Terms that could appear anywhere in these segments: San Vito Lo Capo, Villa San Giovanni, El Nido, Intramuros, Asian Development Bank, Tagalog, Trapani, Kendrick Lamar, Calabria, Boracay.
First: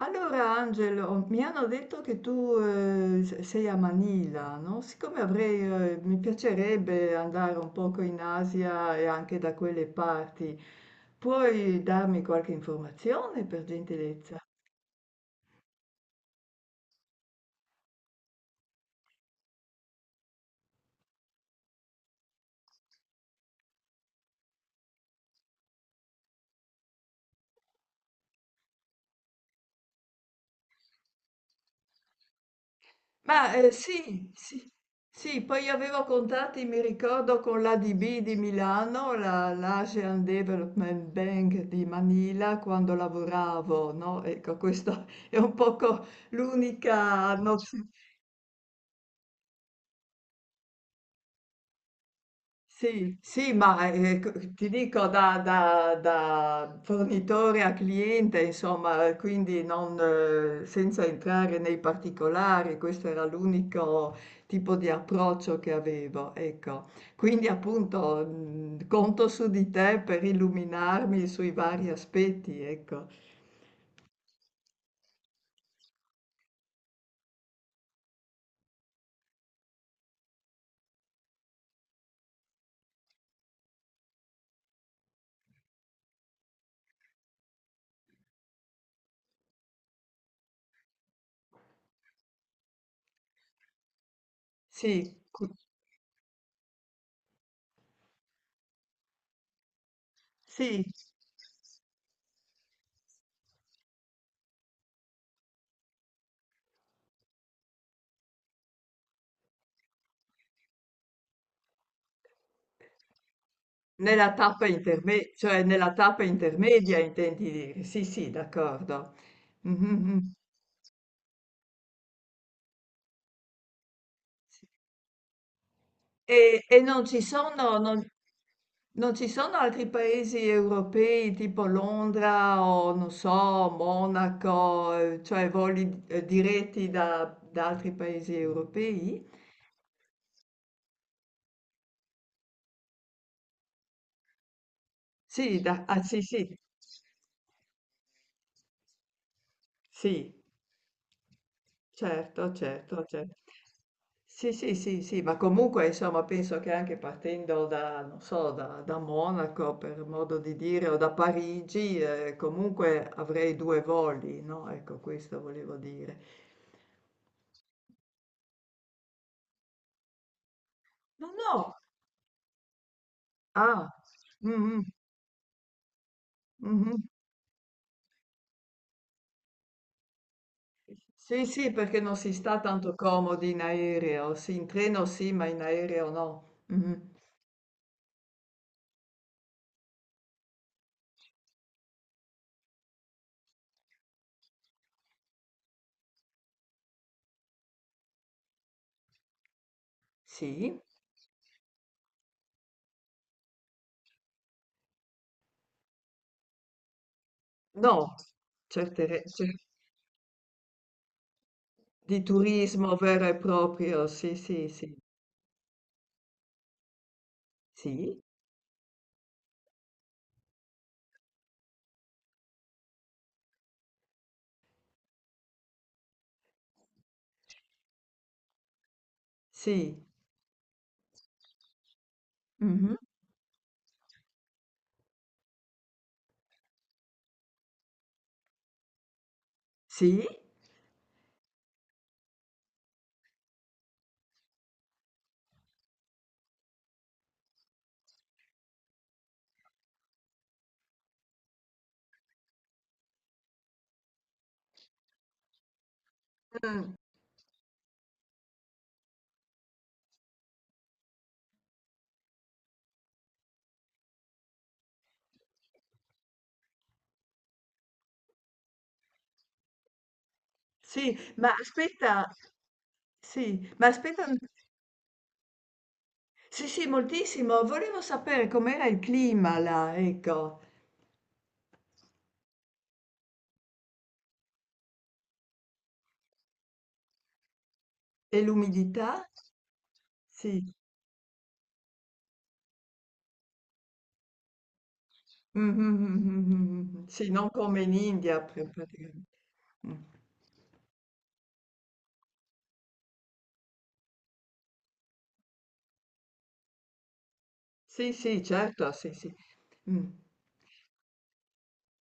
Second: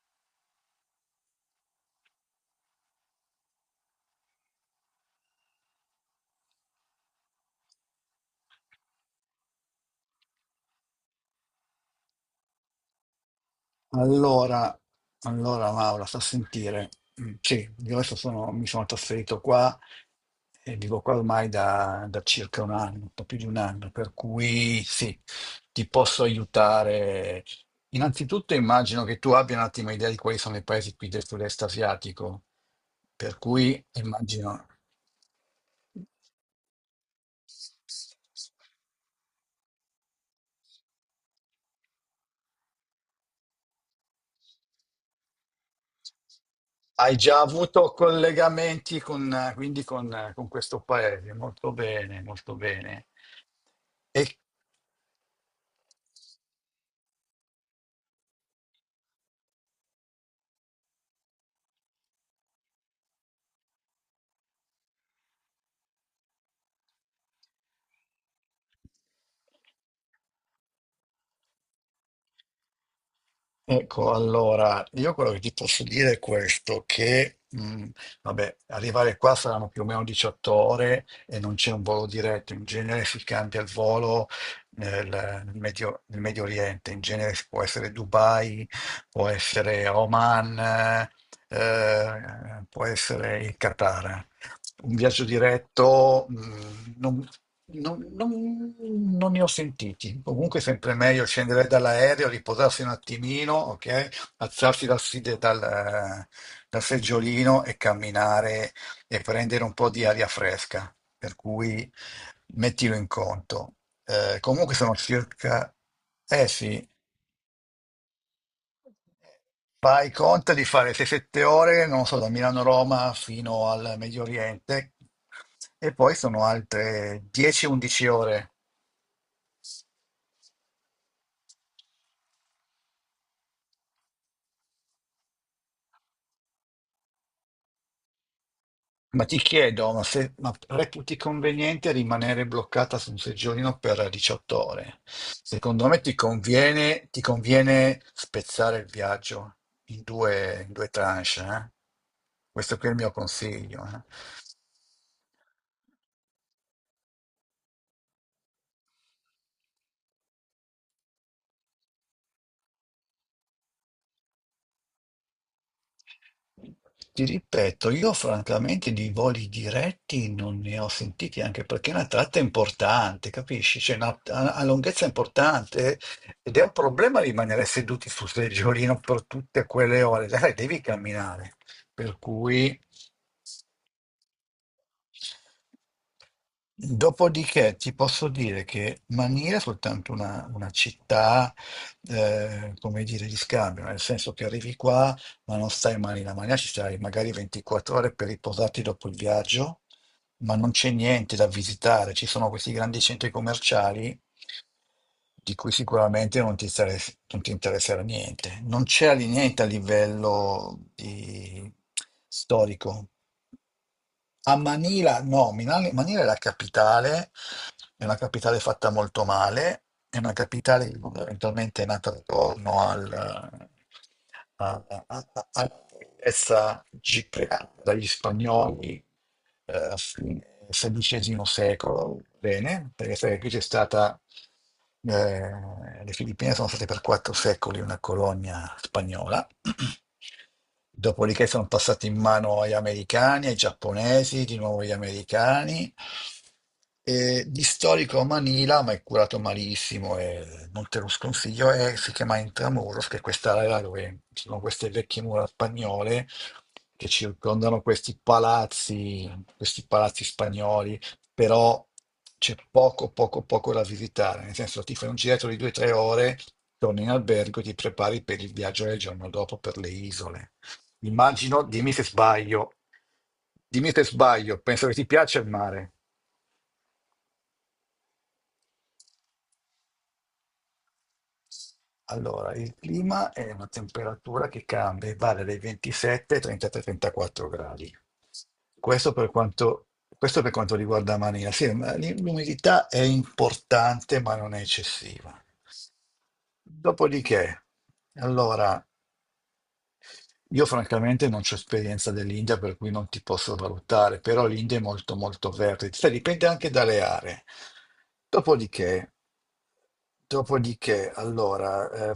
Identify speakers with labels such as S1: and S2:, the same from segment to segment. S1: Allora Angelo, mi hanno detto che tu sei a Manila, no? Siccome avrei, mi piacerebbe andare un poco in Asia e anche da quelle parti, puoi darmi qualche informazione per gentilezza?
S2: Allora, allora Maura, sta a sentire. Mm, sì, io adesso mi sono trasferito qua e vivo qua ormai da circa un anno, un po' più di un anno, per cui sì, ti posso aiutare. Innanzitutto immagino che tu abbia un attimo idea di quali sono i paesi qui del sud-est asiatico, per
S1: Ma
S2: cui
S1: sì,
S2: immagino.
S1: sì, sì, poi avevo contatti, mi ricordo, con l'ADB di Milano, l'Asian Development Bank di Manila, quando lavoravo, no? Ecco, questo è un poco
S2: Hai
S1: l'unica
S2: già
S1: nozione.
S2: avuto collegamenti con questo paese, molto bene, molto bene.
S1: Sì, sì,
S2: E
S1: ti dico da fornitore a cliente, insomma, quindi non, senza entrare nei particolari, questo era l'unico tipo di approccio che avevo, ecco. Quindi appunto conto su di te per illuminarmi sui vari aspetti, ecco.
S2: Ecco, allora, io quello che ti posso dire è questo, che vabbè, arrivare qua saranno più o meno 18 ore e non c'è un volo diretto. In genere si cambia il volo nel Medio Oriente, in genere può essere Dubai, può essere Oman, può essere il Qatar. Un viaggio
S1: Sì, cu-
S2: diretto, non ne ho sentiti. Comunque è
S1: sì,
S2: sempre meglio scendere dall'aereo, riposarsi un attimino, ok? Alzarsi dal seggiolino e camminare e prendere un po' di aria fresca. Per cui mettilo in conto.
S1: nella
S2: Comunque sono
S1: cioè
S2: circa,
S1: nella tappa
S2: eh sì,
S1: intermedia intendi dire, sì, sì, d'accordo. Mhm,
S2: fai
S1: mhm.
S2: conto di fare 6-7 ore, non so, da Milano a Roma fino al Medio Oriente, e poi sono
S1: E
S2: altre 10-11 ore.
S1: non ci sono altri paesi europei tipo Londra o non so, Monaco, cioè voli diretti da, da altri paesi
S2: Ma
S1: europei?
S2: ti chiedo, ma, se, ma reputi conveniente rimanere bloccata su un seggiolino per 18 ore? Secondo me
S1: Ah,
S2: ti
S1: sì, sì,
S2: conviene, ti conviene spezzare il viaggio in
S1: sì.
S2: due, in due tranche, eh?
S1: Certo,
S2: Questo qui è il
S1: certo,
S2: mio
S1: cer.
S2: consiglio, eh?
S1: Sì, sì, sì, sì, ma comunque insomma penso che anche partendo da, non so, da, da Monaco per modo di dire o da Parigi, comunque avrei due voli, no? Ecco, questo volevo dire.
S2: Ti ripeto, io francamente di voli diretti non ne ho
S1: No,
S2: sentiti, anche
S1: no,
S2: perché è una tratta importante, capisci?
S1: ah,
S2: C'è una, ha ha
S1: mhm,
S2: lunghezza importante ed è un
S1: mhm.
S2: problema rimanere seduti sul seggiolino per tutte quelle ore. Sai, devi
S1: Sì,
S2: camminare,
S1: sì, perché non
S2: per
S1: si sta
S2: cui...
S1: tanto comodi in aereo, sì, in treno sì, ma in aereo no. Mhm.
S2: Dopodiché ti posso dire che Mania è soltanto una città, come dire, di scambio, nel senso che arrivi qua, ma non stai mai in Mania, ci stai magari 24 ore per riposarti dopo il viaggio, ma non
S1: Sì,
S2: c'è niente da visitare, ci sono questi grandi centri commerciali di cui sicuramente non ti interesserà
S1: no,
S2: niente. Non c'è
S1: cercherei,
S2: niente a livello
S1: di turismo
S2: storico.
S1: vero e proprio, sì,
S2: A
S1: sì, sì,
S2: Manila, no, Manila è la capitale, è una
S1: sì,
S2: capitale fatta molto male, è una capitale che fondamentalmente è nata attorno al, a, a, a- a- alla ricchezza gigante dagli spagnoli, a
S1: sì,
S2: fine XVI secolo. Bene,
S1: mhm,
S2: perché sai che qui eh, le Filippine sono state per 4 secoli una colonia spagnola.
S1: sì,
S2: Dopodiché sono passate in mano agli americani, ai giapponesi, di nuovo agli americani. E di storico Manila, ma è curato malissimo e non te lo sconsiglio, e si chiama Intramuros, che è quest'area dove ci sono queste vecchie mura spagnole
S1: mm,
S2: che circondano questi palazzi spagnoli, però c'è poco, poco, poco da visitare, nel senso ti fai un giretto di 2 o 3 ore, torni in albergo e ti prepari per il viaggio del giorno dopo per le isole.
S1: sì, ma
S2: Immagino,
S1: aspetta, sì, ma
S2: dimmi se
S1: aspetta, un-
S2: sbaglio, penso che ti piaccia il mare.
S1: sì, sì, moltissimo, volevo sapere com'era il clima là, ecco,
S2: Allora, il clima è una temperatura che cambia, e varia dai 27 ai 33-34 gradi.
S1: e l'umidità,
S2: Questo per quanto, questo per
S1: sì,
S2: quanto riguarda Maria. Sì, ma l'umidità è importante, ma non è eccessiva.
S1: mhm, sì, non
S2: Dopodiché,
S1: come in India,
S2: allora,
S1: praticamente. Mm.
S2: io francamente non ho esperienza dell'India, per cui non ti posso valutare, però l'India è molto molto verde. Sai, dipende anche dalle aree.
S1: Sì, sì, certo, sì,
S2: Dopodiché,
S1: sì. Mm.
S2: dopodiché, allora,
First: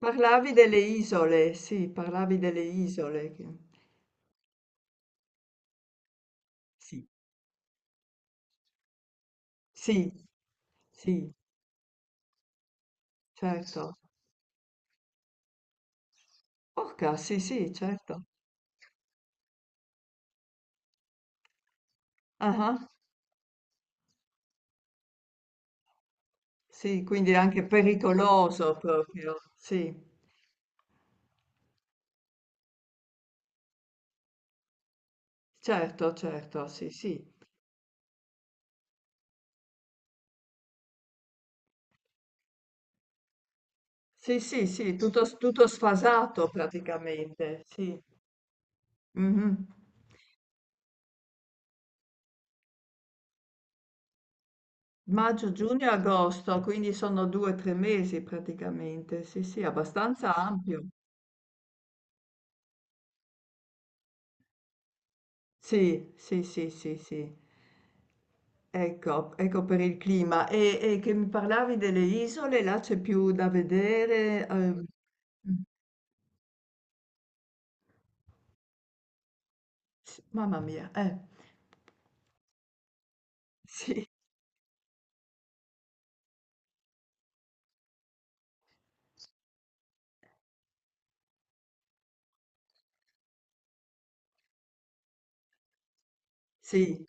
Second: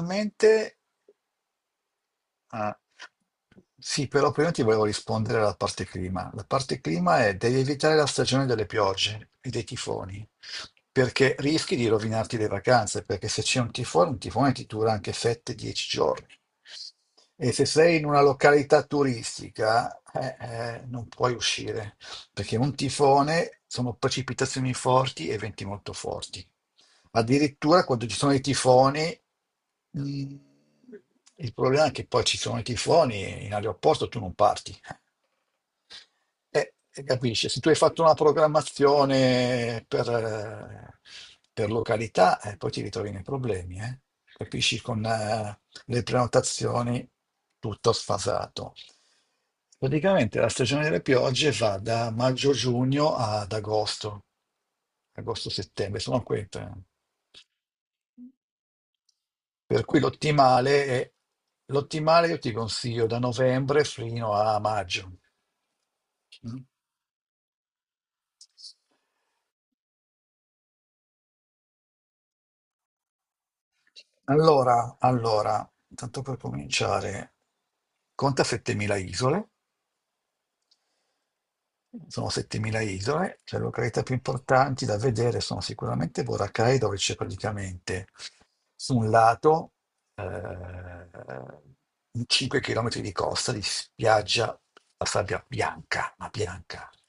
S1: Parlavi delle isole, sì, parlavi delle
S2: Ah,
S1: isole, che-
S2: sì, però prima ti volevo rispondere alla parte clima. La parte
S1: sì,
S2: clima è devi evitare la stagione delle piogge e dei
S1: sì,
S2: tifoni,
S1: sì.
S2: perché rischi di rovinarti le vacanze, perché se c'è un
S1: Certo.
S2: tifone, un tifone ti dura anche 7-10 giorni.
S1: Urca, sì,
S2: E se
S1: sì,
S2: sei in una
S1: certo.
S2: località turistica, non puoi uscire perché un
S1: Ah-ah,
S2: tifone sono precipitazioni forti e venti molto forti.
S1: sì, quindi è anche
S2: Addirittura quando ci sono i
S1: pericoloso
S2: tifoni,
S1: proprio, sì,
S2: mh, il problema è che poi ci sono i tifoni e in aeroporto tu non parti.
S1: certo, certo, sì, sì.
S2: Capisci, se tu hai fatto una programmazione per località, poi ti ritrovi nei problemi, eh.
S1: Sì, sì,
S2: Capisci,
S1: sì,
S2: con
S1: tutto, tutto
S2: le
S1: sfasato
S2: prenotazioni,
S1: praticamente,
S2: tutto
S1: sì.
S2: sfasato.
S1: Mhm.
S2: Praticamente la stagione delle piogge va da maggio-giugno ad agosto,
S1: Maggio, giugno,
S2: agosto-settembre, sono
S1: agosto,
S2: queste.
S1: quindi sono due o tre mesi praticamente, sì, sì,
S2: Per cui
S1: abbastanza
S2: l'ottimale
S1: ampio.
S2: è, l'ottimale io ti consiglio da novembre fino a maggio.
S1: Sì, sì,
S2: Mm?
S1: sì, sì, sì. Ecco, ecco per il clima. E che mi parlavi delle isole, là c'è più da vedere.
S2: Allora, tanto per cominciare, conta 7.000 isole,
S1: S mamma mia, eh.
S2: sono 7.000 isole, le località
S1: Sì.
S2: più importanti da vedere sono sicuramente Boracay, dove c'è praticamente su un lato eh, 5 km di costa di spiaggia, la sabbia bianca, ma bianca.
S1: Sì.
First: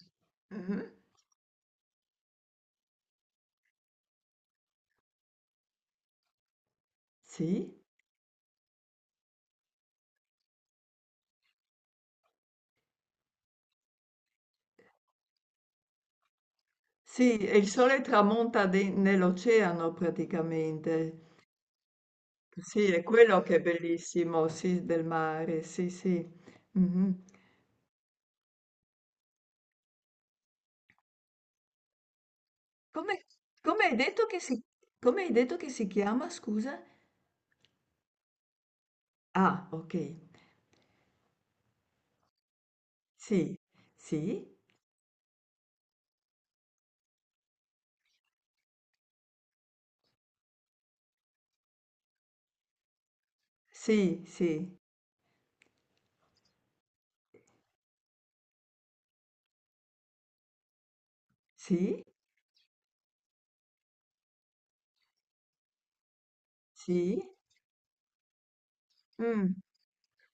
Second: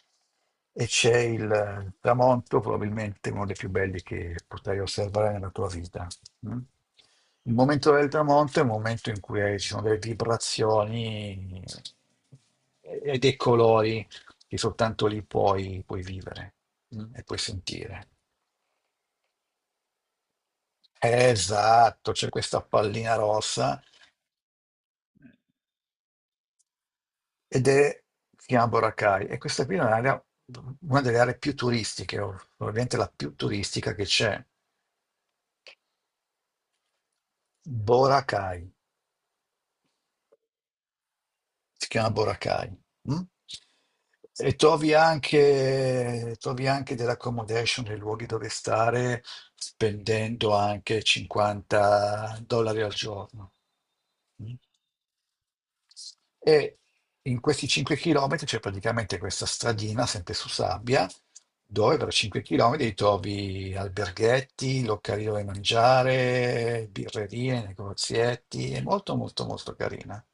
S2: E
S1: Mh-mh.
S2: c'è il tramonto, probabilmente uno dei più belli che potrai osservare nella tua vita. Mm? Il
S1: Sì?
S2: momento del tramonto è un momento in cui ci sono delle vibrazioni e dei colori che soltanto lì puoi, puoi vivere, e
S1: Sì,
S2: puoi
S1: e il sole
S2: sentire.
S1: tramonta de nell'oceano praticamente.
S2: Esatto, c'è questa
S1: Sì, è
S2: pallina
S1: quello che è
S2: rossa
S1: bellissimo, sì, del mare, sì, sì. Mh-mh.
S2: ed è si chiama Boracay, e questa qui è una delle aree più turistiche, o probabilmente la
S1: Come
S2: più
S1: come
S2: turistica
S1: hai
S2: che
S1: detto
S2: c'è.
S1: che si Come hai detto che si chiama, scusa?
S2: Boracay,
S1: Ah, okay.
S2: si chiama Boracay. Mm?
S1: Sì, sì,
S2: E trovi anche dell'accommodation, dei luoghi dove stare, spendendo anche 50 dollari al giorno.
S1: sì,
S2: Mm?
S1: sì,
S2: E in questi 5 chilometri c'è praticamente questa stradina, sempre su sabbia, dove
S1: sì,
S2: per 5 chilometri trovi alberghetti, locali dove mangiare,
S1: sì,
S2: birrerie, negozietti, è molto molto
S1: mh,
S2: molto carina.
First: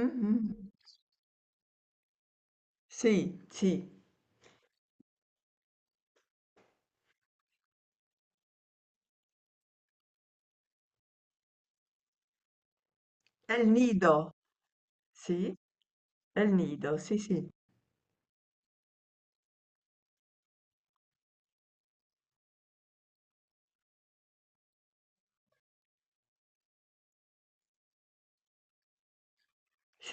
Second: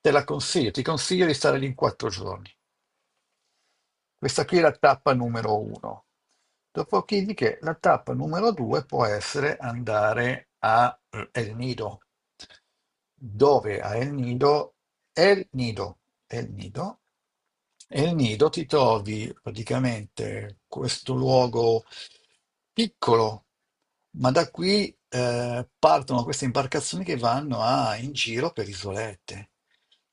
S2: Te la
S1: mh.
S2: consiglio, ti consiglio di stare lì in 4 giorni.
S1: Sì, sì.
S2: Questa qui è la tappa numero uno. Dopodiché la tappa numero due può essere andare a El Nido,
S1: È il
S2: dove a El
S1: nido,
S2: Nido. El
S1: sì.
S2: Nido.
S1: È il
S2: El
S1: nido,
S2: Nido.
S1: sì, sì.
S2: El Nido ti trovi praticamente questo luogo piccolo, ma da qui partono queste imbarcazioni che vanno in giro per isolette.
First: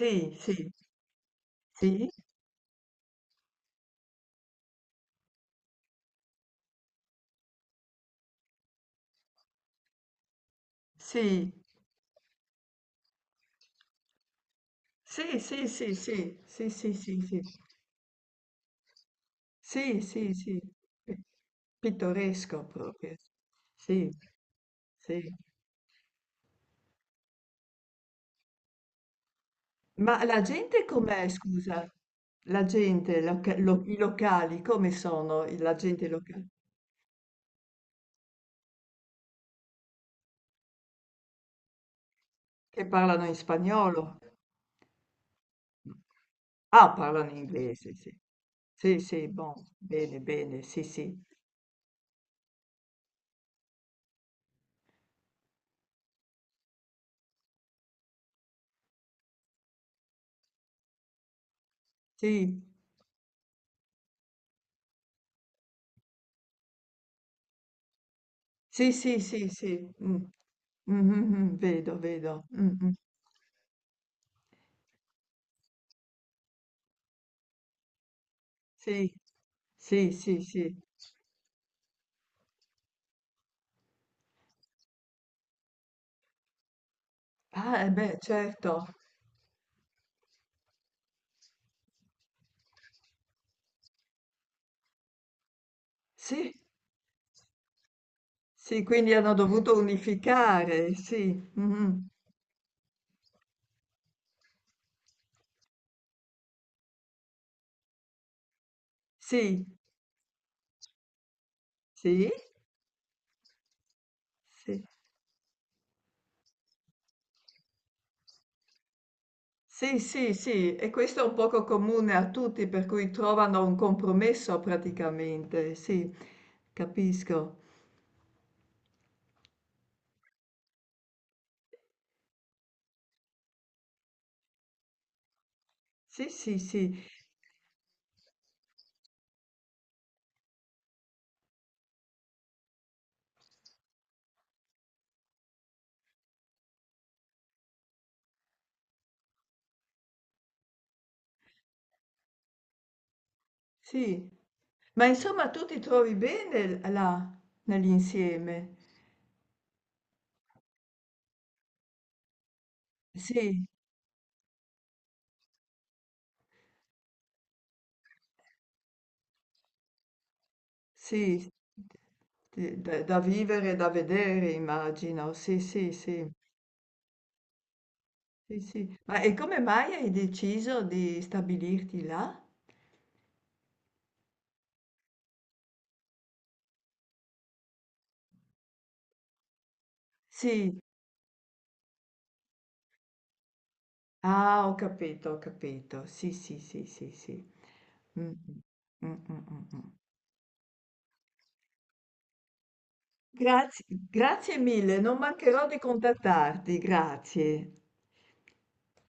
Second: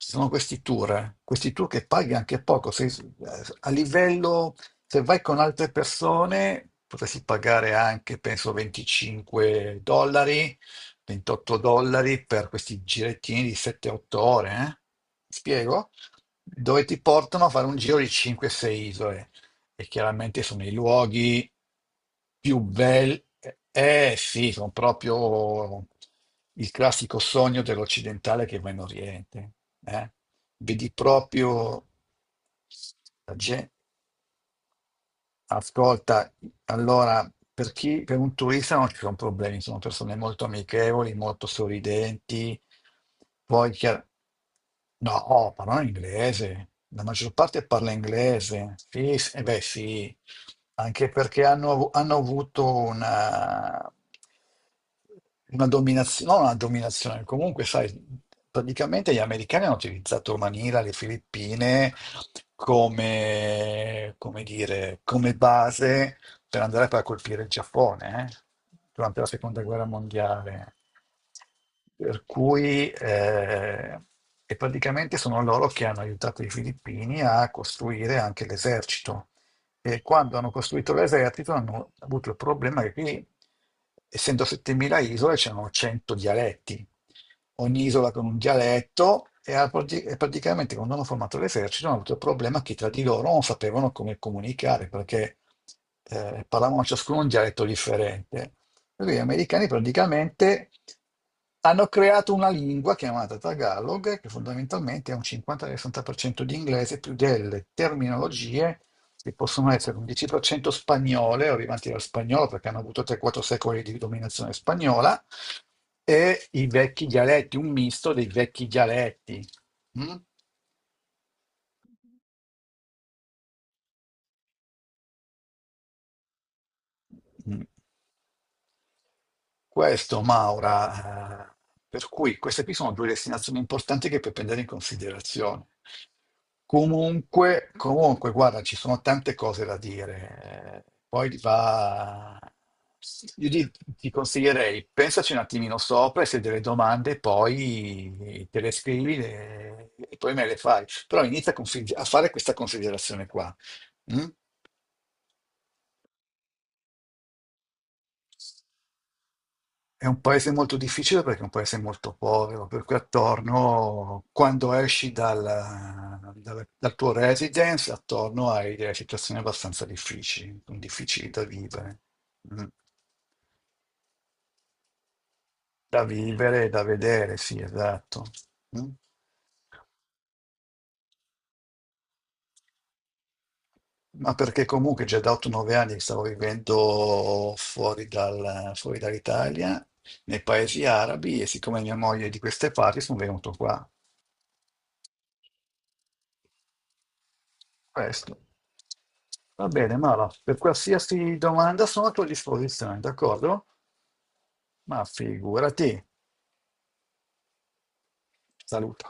S2: Ci sono questi
S1: sì,
S2: tour, eh, questi tour che
S1: sì,
S2: paghi anche poco. Se, a livello, se vai con altre persone, potresti pagare anche, penso, 25 dollari,
S1: sì.
S2: 28 dollari per questi girettini di 7-8 ore.
S1: Sì, sì,
S2: Spiego?
S1: sì, sì, sì,
S2: Dove
S1: sì,
S2: ti
S1: sì, sì.
S2: portano a fare un giro di 5-6 isole e
S1: Sì, sì,
S2: chiaramente
S1: sì.
S2: sono i
S1: Pi-
S2: luoghi più
S1: Pittoresco proprio.
S2: belli.
S1: Sì,
S2: Eh sì, sono
S1: sì.
S2: proprio il classico sogno dell'occidentale che va in Oriente. eh.
S1: Ma la gente
S2: Vedi
S1: com'è,
S2: proprio
S1: scusa? La gente,
S2: la gente.
S1: i locali, come sono la gente
S2: Ascolta,
S1: locale?
S2: allora, per chi, per un turista non ci sono problemi, sono persone molto amichevoli, molto sorridenti.
S1: Che parlano in
S2: Poi,
S1: spagnolo?
S2: no, oh, parlano inglese,
S1: Ah,
S2: la
S1: parlano
S2: maggior
S1: in
S2: parte parla
S1: inglese, sì.
S2: inglese.
S1: Sì,
S2: Sì,
S1: sì,
S2: eh
S1: bon,
S2: beh, sì,
S1: bene, bene, sì,
S2: anche
S1: sì.
S2: perché hanno avuto una dominazione, non una dominazione, comunque, sai, praticamente gli americani hanno utilizzato Manila, le Filippine
S1: Sì,
S2: come dire, come base per andare poi a colpire il Giappone,
S1: sì, sì,
S2: durante la
S1: sì,
S2: seconda
S1: sì.
S2: guerra
S1: Mm.
S2: mondiale.
S1: Mhm, mhm, vedo,
S2: Per
S1: vedo. Mm,
S2: cui,
S1: mm.
S2: e praticamente sono loro che hanno aiutato i filippini a costruire anche
S1: Sì,
S2: l'esercito. E
S1: sì,
S2: quando
S1: sì,
S2: hanno
S1: sì.
S2: costruito l'esercito hanno avuto il problema che qui, essendo 7.000 isole, c'erano 100 dialetti,
S1: Ah,
S2: ogni
S1: e
S2: isola
S1: beh,
S2: con un
S1: certo.
S2: dialetto, e praticamente quando hanno formato l'esercito hanno avuto il problema che tra di loro non sapevano come comunicare, perché
S1: Sì,
S2: parlavano ciascuno un dialetto differente.
S1: sì,
S2: Per
S1: quindi
S2: cui gli
S1: hanno
S2: americani
S1: dovuto
S2: praticamente
S1: unificare, sì.
S2: hanno
S1: Mhm.
S2: creato una lingua chiamata Tagalog, che fondamentalmente è un 50-60% di inglese più delle terminologie, sì,
S1: Sì,
S2: possono essere un 10% spagnole, arrivanti dallo
S1: sì,
S2: spagnolo, perché hanno avuto 3-4 secoli di dominazione
S1: sì,
S2: spagnola, e i vecchi dialetti, un misto dei vecchi dialetti.
S1: sì,
S2: Mm?
S1: sì, sì. E questo è un poco comune a tutti, per cui trovano un compromesso praticamente, sì, capisco.
S2: Mm. Questo, Maura, per cui queste qui sono due destinazioni importanti che puoi prendere in considerazione.
S1: Sì, sì, sì,
S2: Comunque, guarda, ci sono tante cose da dire. Io ti consiglierei, pensaci un attimino sopra e se hai delle domande poi te le scrivi e poi me le fai. Però inizia a fare questa considerazione qua. Mm?
S1: sì. Ma insomma, tu ti trovi bene là, nell'insieme?
S2: È un paese molto difficile perché è un paese molto povero, per cui
S1: Sì,
S2: attorno, quando esci dal tuo residence, attorno hai delle situazioni abbastanza difficili, difficili da
S1: sì,
S2: vivere. Mm.
S1: da, da vivere, da vedere, immagino. Sì, sì,
S2: Da
S1: sì.
S2: vivere e da vedere, sì, esatto.
S1: Sì,
S2: Mm.
S1: sì. Ma e come mai hai deciso di stabilirti là?
S2: Ma perché comunque già da 8-9 anni che stavo vivendo fuori dall'Italia, nei
S1: Sì.
S2: paesi arabi, e siccome mia moglie è di queste parti, sono venuto qua.
S1: Ah, ho capito, ho capito. Sì, sì, sì, sì, sì. Mm,
S2: Questo.
S1: mm, mm, mm,
S2: Va
S1: mm.
S2: bene, Mara, per qualsiasi domanda sono a tua disposizione, d'accordo?
S1: Grazie, grazie mille,
S2: Ma
S1: non mancherò di
S2: figurati.
S1: contattarti, grazie.
S2: Salutiamo.